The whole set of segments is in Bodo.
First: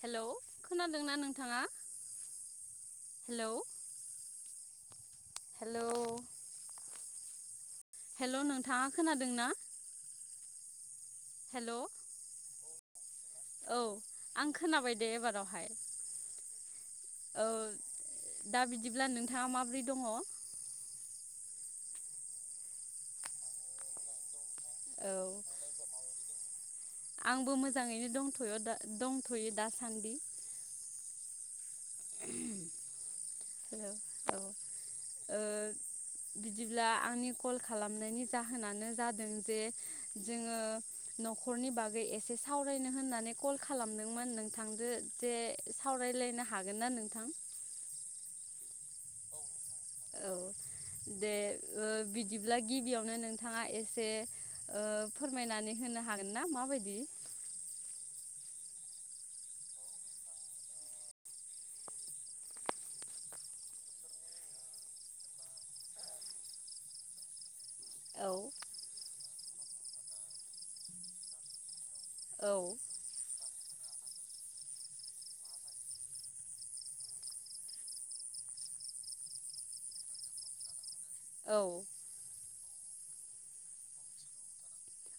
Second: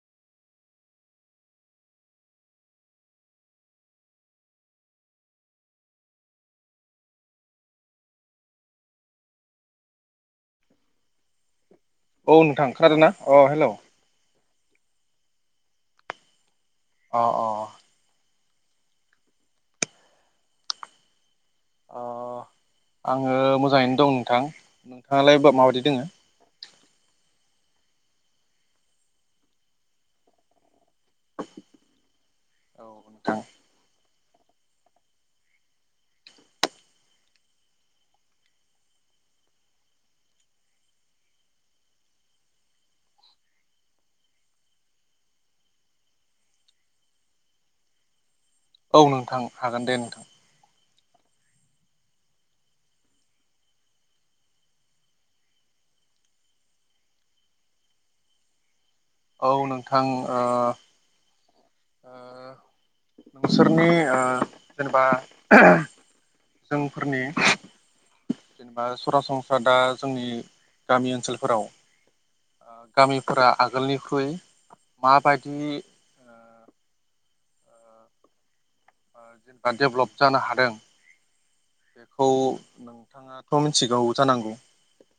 हेलौ खोनादोंना नोंथाङा हेलौ हेलौ हेलौ नोंथाङा खोनादों ना औ नोंथां आरोना अ हेलौ औ आं खोनाबाय दे एबारावहाय अ औ अ दा बिदिब्ला नोंथाङा माबोरै दङ आं आङो मोजाङैनो दं नोंथां नोंथाङालाय माबायदि दङ बो मोजाङैनो दंथ'यो दंथ'यो दासान्दि औ नोंथां औ बिदिब्ला आंनि कल खालामनायनि जाहोनानो जादों जे जोङो न'खरनि बागै एसे सावरायनो होननानै कल खालामदोंमोन नोंथांजों जे सावरायलायनो हागोन ना नोंथां औ नोंथां हागोन दे नोंथां औ दे बिदिब्ला गिबियावनो नोंथाङा एसे ओ फोरमायनानै होनो हागोन ना माबायदि औ नोंथां ओ नोंसोरनि ओ जेनेबा जोंफोरनि औ जेनेबा सरासन दा जोंनि गामि ओनसोलफोराव औ गामिफोरा आगोलनिख्रुइ माबायदि जेनेबा डेभलप जानो हादों औ बेखौ नोंथाङाथ' मिथिगौ जानांगौ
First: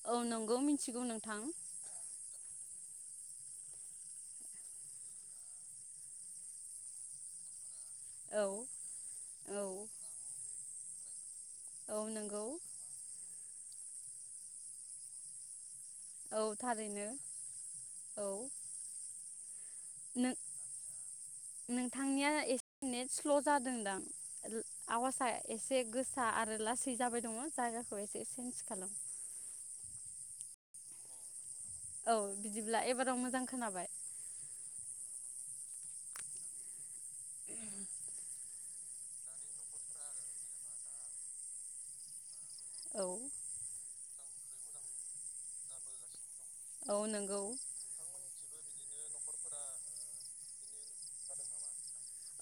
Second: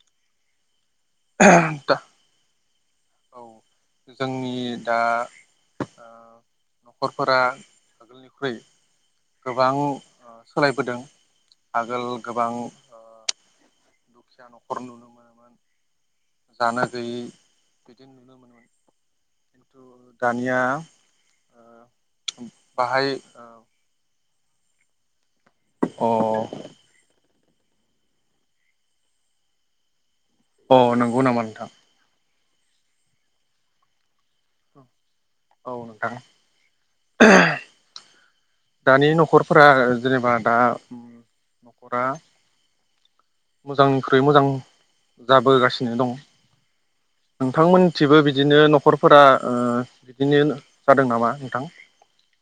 औ नंगौ मिथिगौ नोंथां औ जोंनि दा ओ न'खरफोरा औ आगोलनिख्रुइ औ गोबां सोलायबोदों औ आगोल नंगौ गोबां ओ दुखिया न'खर नुनो मोनोमोन औ जानो थारैनो गैयै बिदि औ नुनो मोनोमोन खिन्थु नों दानिया नोंथांनिया ओ बाहाय ओ। आवासा। एसे गोसा आरो लासै जाबाय दङो। जायगाखौ एसे सेन्ज खालाम। अ नंगौ नामा नोंथां। औ बिदिब्ला एबाराव मोजां खोनाबाय। औ नोंथां दानि न'खरफोरा जेनेबा दा न'खरा। औ। मोजांनिख्रुइ मोजां जाबोगासिनो दं। औ नंगौ नोंथांमोनथिबो बिदि। बिदिनो न'खरफोरा ओ बिनिनो जादों नामा नोंथां?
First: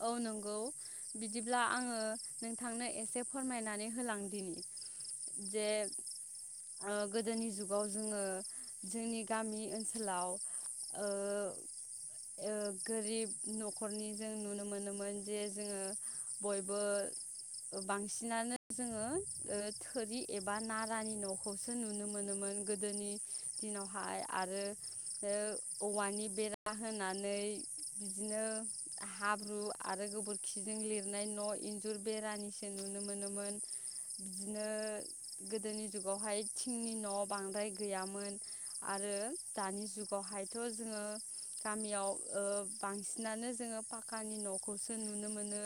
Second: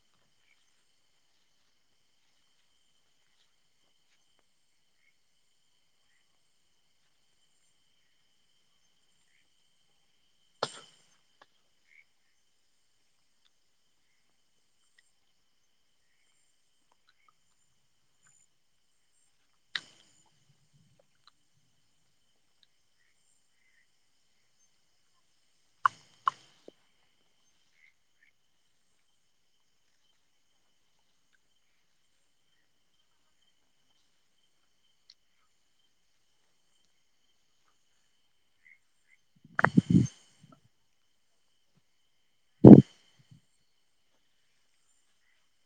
औ नंगौ बिदिब्ला आङो नोंथांनो एसे फोरमायनानै होलां दिनि जे ओ गोदोनि जुगाव जोङो जोंनि गामि ओनसोलाव ओ-ओ गोरिब न'खरनि जों नुनो। मोनोमोन जे जोङो बयबो बांसिनानो जोङो ओ थोरि एबा नारानि न'खौसो नुनो मोनोमोन गोदोनि दिनावहाय आरो ओ औवानि बेरा होनानै बिदिनो। हाब्रु आरो गोबोरखिजों लिरनाय न' इन्जुर बेरानिसो नुनो मोनोमोन बिदिनो गोदोनि जुगावहाय थिंनि न' बांद्राय गैयामोन आरो दानि जुगावहायथ' जोङो गामियाव ओ बांसिनानो जोङो पाक्का। पाक्कानि न'खौसो नुनो मोनो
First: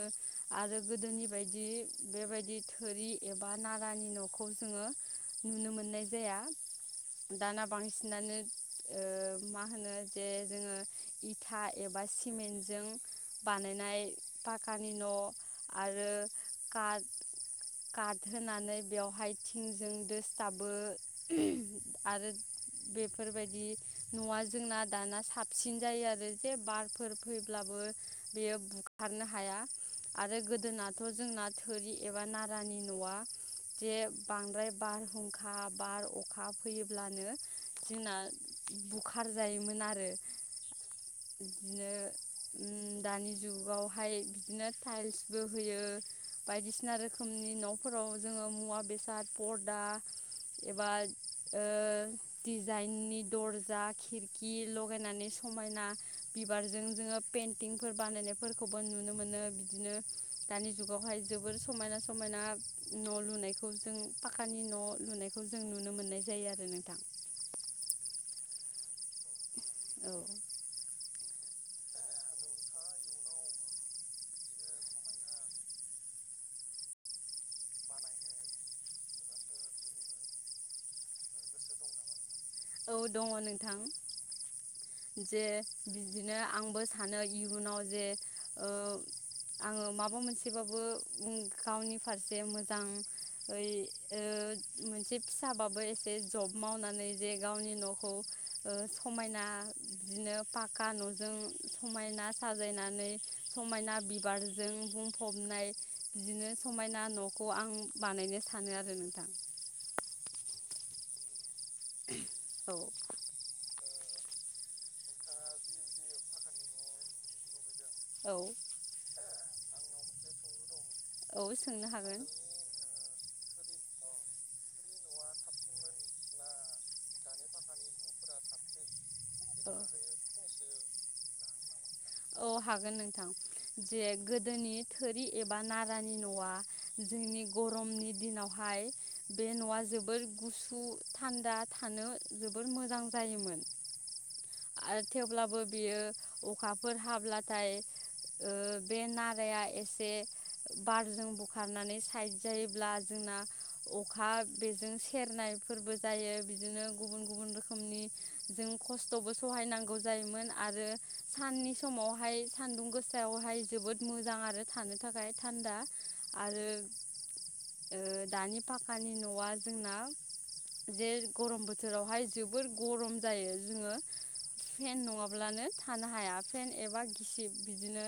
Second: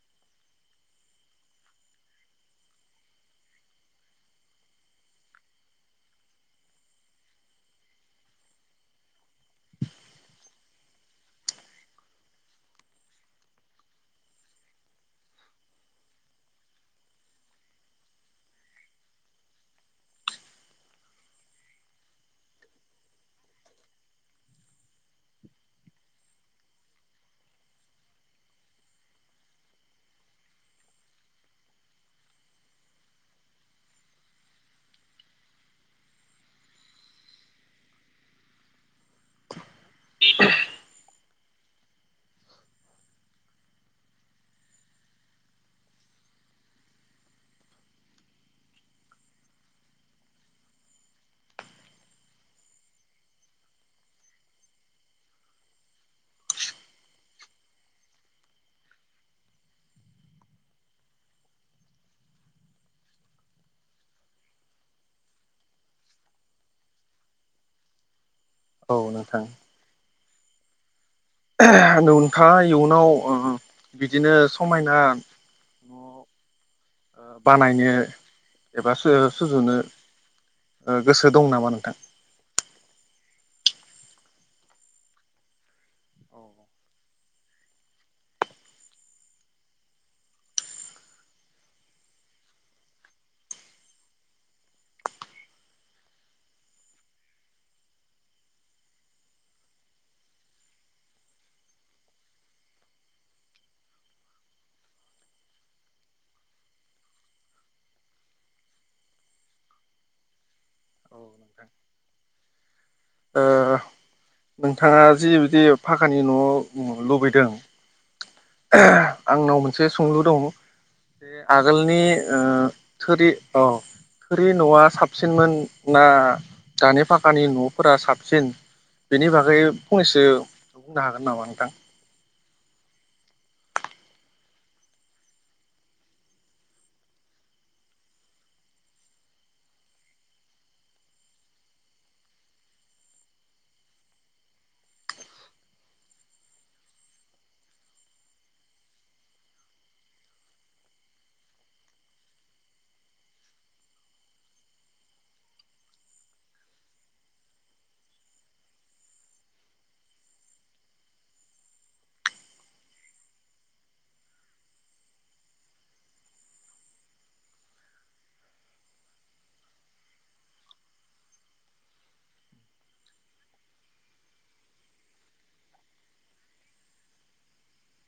आरो गोदोनि बायदि बेबायदि थोरि एबा नारानि न'खौ जोङो नुनो मोननाय जाया दाना बांसिनानो ओ मा होनो जे जोङो इथा एबा सिमेन्टजों। बानायनाय पाकानि न' आरो काट काट होनानै बेवहाय थिंजों दोसताबो [unintelligible] आरो बेफोरबायदि न'आ जोंना दाना साबसिन जायो आरो जे बारफोर फैब्लाबो। बेयो बुखारनो हाया आरो गोदोनाथ' जोंना थोरि एबा नारानि न'आ जे बांद्राय बारहुंखा, बार, अखा फैयोब्लानो जोंना बुखार जायोमोन आरो बिदिनो। दानि जुगावहाय बिदिनो टाइल्सबो होयो बायदिसिना रोखोमनि न'फोराव जोङो मुवा बेसाद पर्दा एबा ओ डिजाइननि दर्जा खिरखि लगायनानै समायना बिबारजों जोङो पेइन्त। टिंफोर बानायनायफोरखौबो नुनो मोनो बिदिनो दानि जुगावहाय जोबोर समायना-समायना न' लुनायखौ जों पाक्कानि न' लुनायखौ जों नुनो मोननाय जायो आरो नोंथां। औ नोंथां। औ। [unintelligible] नोंथाङा इयुनाव ओ बिदिनो समायना न' ओ बानायनो एबा सु-सुजुनो ओ गोसो दं नामा नोंथां? औ दङ नोंथां जे बिदिनो आंबो सानो इयुनाव जे ओ आङो माबा मोनसेबाबो ओं गावनि फारसे मोजाङै ओ मोनसे फिसाबाबो एसे जब मावनानै। जे गावनि न'खौ ओ समायना बिदिनो पाक्का न'जों समायना साजायनानै समायना बिबारजों बुंफबनाय बिदिनो समायना न'खौ आं बानायनो सानो आरो नोंथां। औ। ओ नोंथाङा जि बिदि फाखानि न' लुबैदों। औ। आंनाव मोनसे सोंलु दङ'। बे औ सोंनो आगोलनि हागोन ओ। थोरि अ थोरि न'आ साबसिनमोन ना दानि पाक्कानि न'फोरा साबसिन? बेनि बागै फंनैसो। बुंनो हागोन नामा नोंथां? औ हागोन नोंथां जे गोदोनि थोरि एबा नारानि न'आ जोंनि गरमनि दिनावहाय बे न'आ जोबोर गुसु थान्दा थानो जोबोर मोजां जायोमोन आ थेवब्लाबो बेयो अखा। फोर हाब्लाथाय बे ओ नाराया एसे बारजों बुखारनानै साइद जायोब्ला जोंना अखा बेजों सेरनायफोरबो जायो बिदिनो गुबुन गुबुन रोखोमनि जों खस्त'बो सहायनांगौ जायोमोन आरो साननि। समावहाय सान्दुं गोसायावहाय जोबोद मोजां आरो थानो थाखाय थान्दा आरो ओ दानि पाक्कानि न'आ जोंना जे गरम बोथोरावहाय जोबोर गरम जायो जोङो फेन नङाब्लानो थानो हाया। फेन एबा गिसिब बिदिनो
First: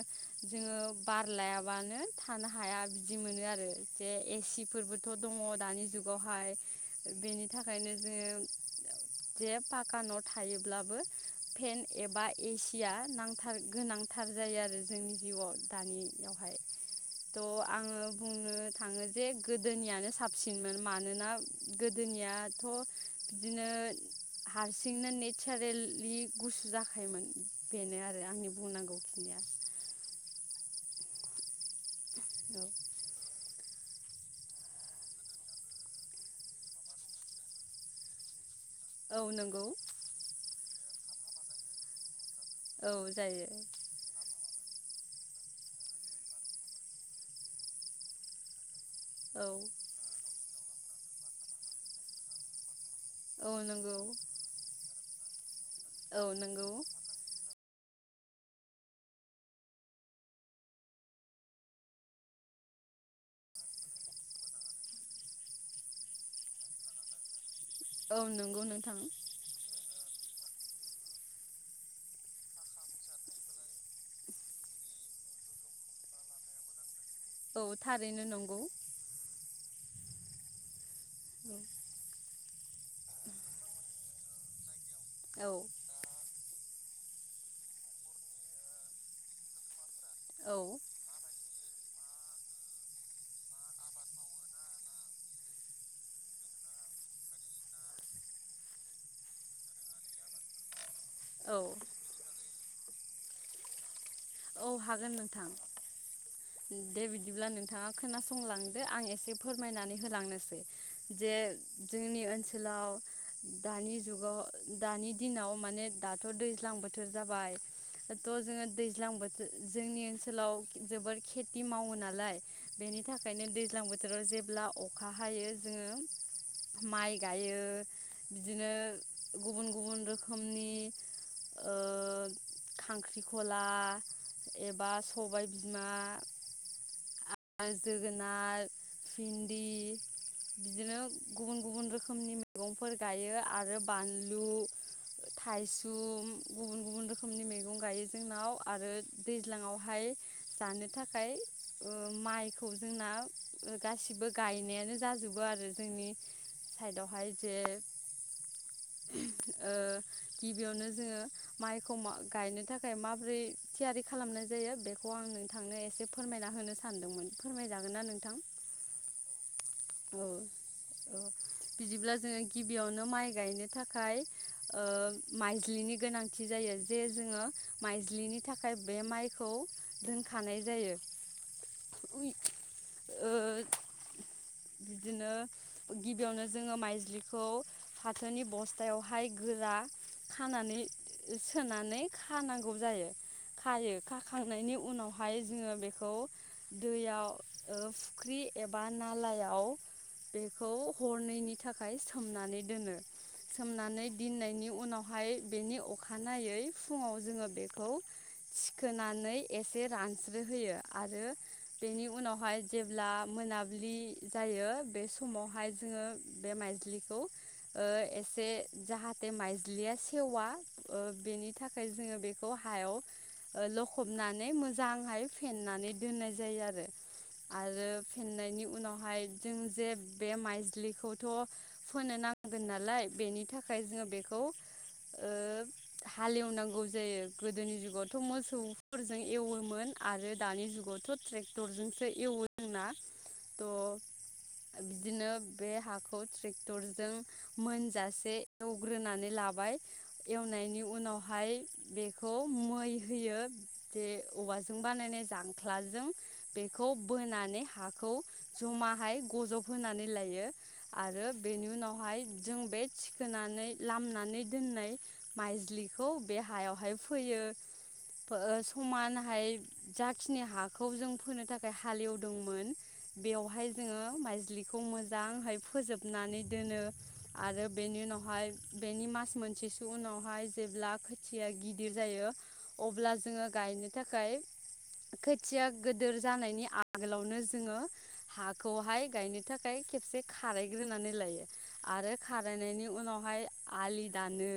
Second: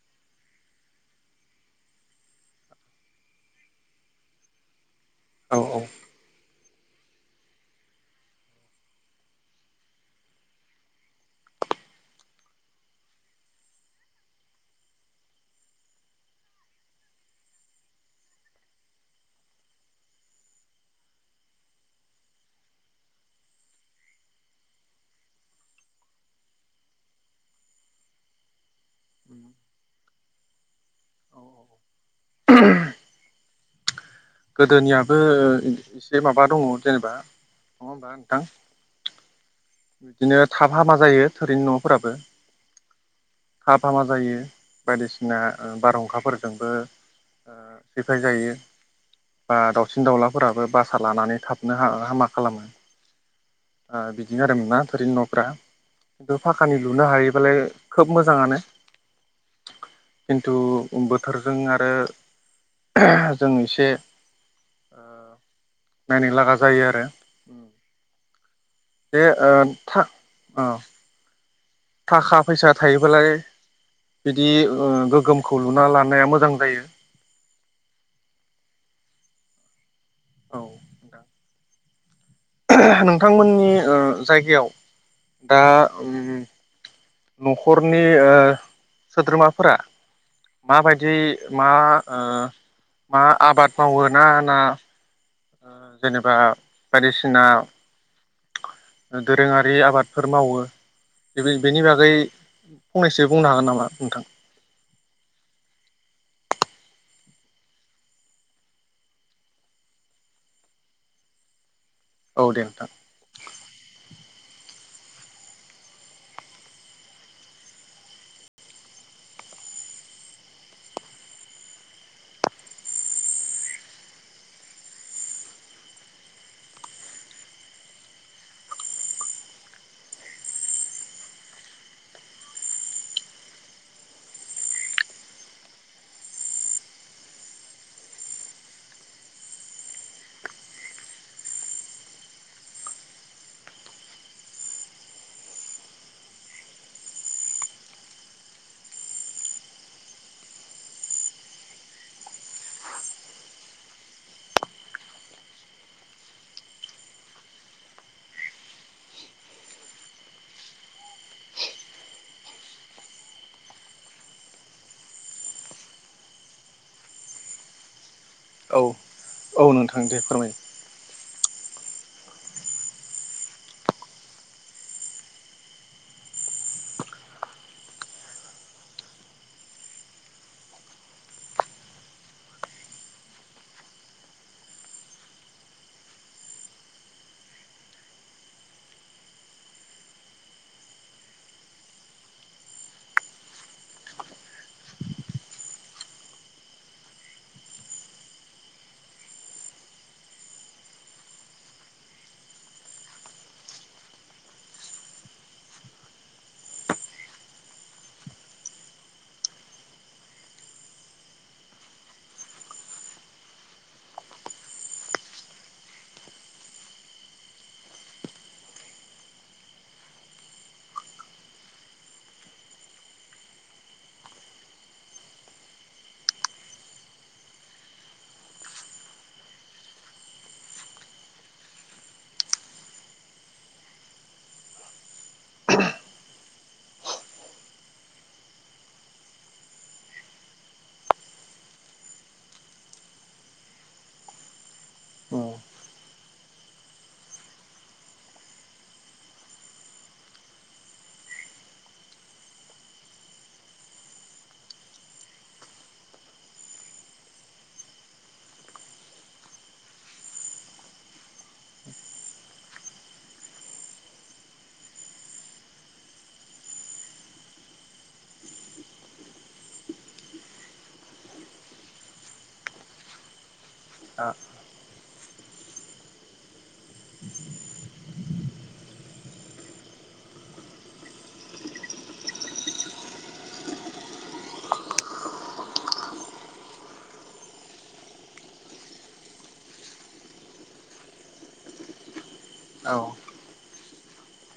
जोङो बार लायाबानो थानो हाया बिदि मोनो आरो जे ए सि फोरबो। थ' दङ औ औ दानि जुगावहाय। बेनि थाखायनो जोङो जे पाक्का न' थायोब्लाबो फेन एबा एसिया नां। थार गोनांथार जायो आरो जोंनि जिउआव दानियावहाय त' आङो बुंनो थाङो जे गोदोनियानो साबसिनमोन मानोना गोदोनियाथ' बिदिनो हारसिंनो नेतसारेलि गुसु जाखायोमोन बेनो आरो। आंनि बुंनांगौखिनिया। औ औ ओ। गोदोनियाबो ओ एसे माबा दङ जेनेबा नङा होमबा नोंथां? औ नोंगौ। बिदिनो थाब हामा जायो थोरिनि न'फोराबो। औ जायो थाब हामा जायो बायदिसिना ओ बारहुंखाफोरजोंबो ओ सिफाय जायो औ बा दाउसिन दाउला फोराबो बासा लानानै थाबनो हा-हामा खालामो औ नोंगौ मा थोरिनि न'फ्रा खिन्थु फाखानि लुनो हायोबालाय खोब मोजाङानो खिन्थु बोथोरजों आरो जों एसे नायनो लागा जायो आरो औ नंगौ नंगौ था औ थाखा फैसा थायोब्लाालाय बिदि गोगोमखौ लुना लानाया मोजां जायो औ थारैनो नंगौ औ [unintelligible] नोंथांमोननि ओ जायगायाव औ औ दा उम न'खरनि आ सोद्रोमाफोरा मा बायदि मा ओ मा आबाद मावो ना जेनेबा बायदिसिना दोरोङारि आबादफोर मावो औ बेनि बागै फंनैसो बुंनो हागोन नामा नोंथां औ हागोन नोंथां दे बिदिब्ला नोंथाङा खोनासंलांदो आं एसे फोरमायनानै होलांनोसै जे जोंनि औ दे नोंथां ओनसोलाव दानि जुगाव दानि दिनाव माने दाथ' दैज्लां बोथोर जाबाय थ' जोङो दै दैज्लां बोथोर जोंनि ओनसोलाव जोबोर खेथि मावो नालाय बेनि थाखायनो दैज्लां बोथोराव जेब्ला अखा हायो जोङो माइ गायो बिदिनो गुबुन गुबुन रोखोमनि ओ खांख्रिखला एबा सबाय बिमा जोगोनार भिन्दि बिदिनो गुबुन गुबुन रोखोमनि मैगंफोर गायो आरो बानलु थाइसुम गुबुन गुबुन रोखोमनि मैगं गायो जोंनाव आरो दैज्लाङावहाय जानो थाखाय ओ माइखौ जोंना गासिबो गायनायानो जाजोबो आरो जोंनि साइडआवहाय जे गिबियावनो ओ जोङो माइखौ गायनो थाखाय थाखाय माबोरै थियारि खालामनाय जायो बेखौ आं नोंथांनो एसे फोरमायना होनो सानदोंमोन फोरमायजागोन ना नोंथां औ औ नोंथां दे औ फोरमायदो ओ बिदिब्ला जोङो गिबियावनो माइ गायनो थाखाय ओ माइज्लिनि गोनांथि जायो जे जोङो माइज्लिनि थाखाय बे माइखौ दोनखानाय जायो ओ बिदिनो गिबियावनो जोङो माइज्लिखौ फाथोनि बस्थायावहाय गोरा खानानै सोनानै खानांगौ जायो खायो खाखांनायनि उनावहाय जोङो बेखौ दैयाव ओ फुख्रि एबा नालायाव बेखौ हरनैनायनि थाखाय सोमनानै दोनो सोमनानै दिननायनि उनावहाय बेनि अखानायै फुङाव जोङो बेखौ थिखोनानै एसे रानस्रो होयो आरो बेनि उनावहाय जेब्ला मोनाब्लि जायो बे समावहाय जोङो बे माइज्लिखौ ओ एसे जाहाथे माइज्लिया सेवा ओ बेनि नि थाखाय जोङो बेखौ हायाव लखबनानै मोजांहाय फेनानै दोननाय जायो आरो आरो फेनायनि उनावहाय जों जे बे माइज्लिखौथ' फोनो नांगोन नालाय बेनि थाखाय जोङो बेखौ ओ हालेवनांगौ जायो गोदोनि जुगावथ' मोसौफोरजों एवोमोन आरो दानि जुगावथ' ट्रेक्टरजोंसो एवो जोंना थ' बिदिनो औ बे हाखौ ट्रेक्टरजों मोनजासे एवग्रोनानै लाबाय एवनायनि उन उनावहाय बेखौ मै होयो जे औवाजों बानायनाय जांख्लाजों बेखौ बोनानै हाखौ जमाहाय गजबहोनानै लायो आरो बेनि उनावहाय जों बे थिखोनानै लामनानै दोननाय माइज्लि खौ बे हायावहाय फोयो समानहाय जाखिनि हाखौ जों फोनो थाखाय हालेवदोंमोन बेयावहाय। जोङो औ माइजलिखौ मोजां मोजांहाय फोजोबनानै दोनो आरो बेनि उनावहाय बेनि मास मोनसेसो उनावहाय। जेब्ला खोथिया गिदिर जायो अब्ला जोङो गायनो थाखाय खोथिया गोदोर जानायनि आगोलावनो जोङो हाखौहाय गायनो थाखाय खेबसे खारायग्रोनानै लायो आरो। खारायनायनि औ उनावहाय आलि दानो।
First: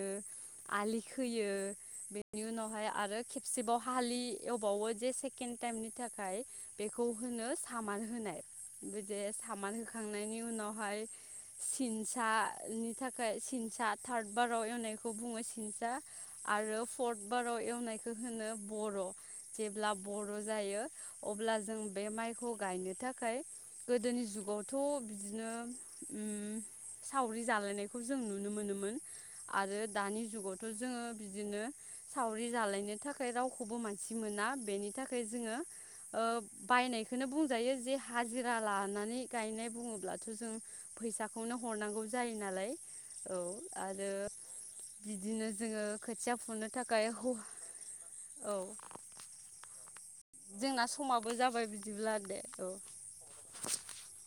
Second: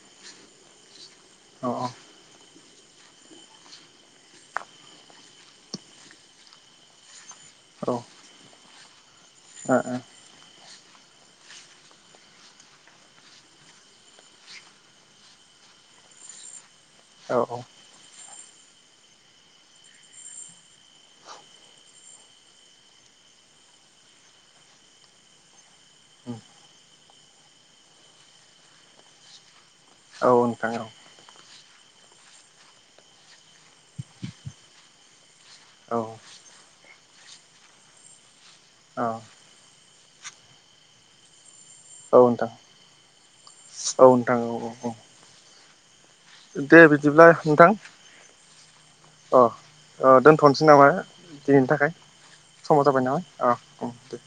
आलि होयो औ बेनि उनाव। हाय आरो खेबसेबाव हालि एवबावो जे सेकेणड टाइमनि थाखाय बेखौ होनो सामान होनाय। बिद जे सामान होखांनायनि उनाव। महाय सिनसानि थाखाय सिनसा थार्द बाराव एवनायखौ बुंङो सि सिंसा आरो औ पटबाराव एवनायखो होनो बर जेब्ला बर जायो अब्ला जों बे माइखौ गाइनो थाखाय गोदोनि जुगावथ' बिदिनो ओम सावरि जालायनायखौ जों नुनो मोनोमोन। आरो दा औ जुगावथ नोंथां औ जोंङो बिदिनो। सावरि जालायनो थाखाय रावखौबो मानसि मोना बेनि थाखाय जों। जोंङो औ ओ बायनाय। बेखौनो बुंजायो जे हा जिरा औ लानानै गायनाय बुंङोब्ला। ब्ला जों फैसाखौनो हरनांगौ औ जायो नोंथां नालाय औ औ आरो। नोंथां औ औ बिदिनो जोंङो। खोथिया फुनो औ दे थाखाय बिदिब्ला हौ नोंथां औ। ओ दोन्थनोसै नामा जोंना समाबो जाबाय दिनैनि थाखाय बिदिब्ला दे औ समाव जाबाय नामा आ ओ दे।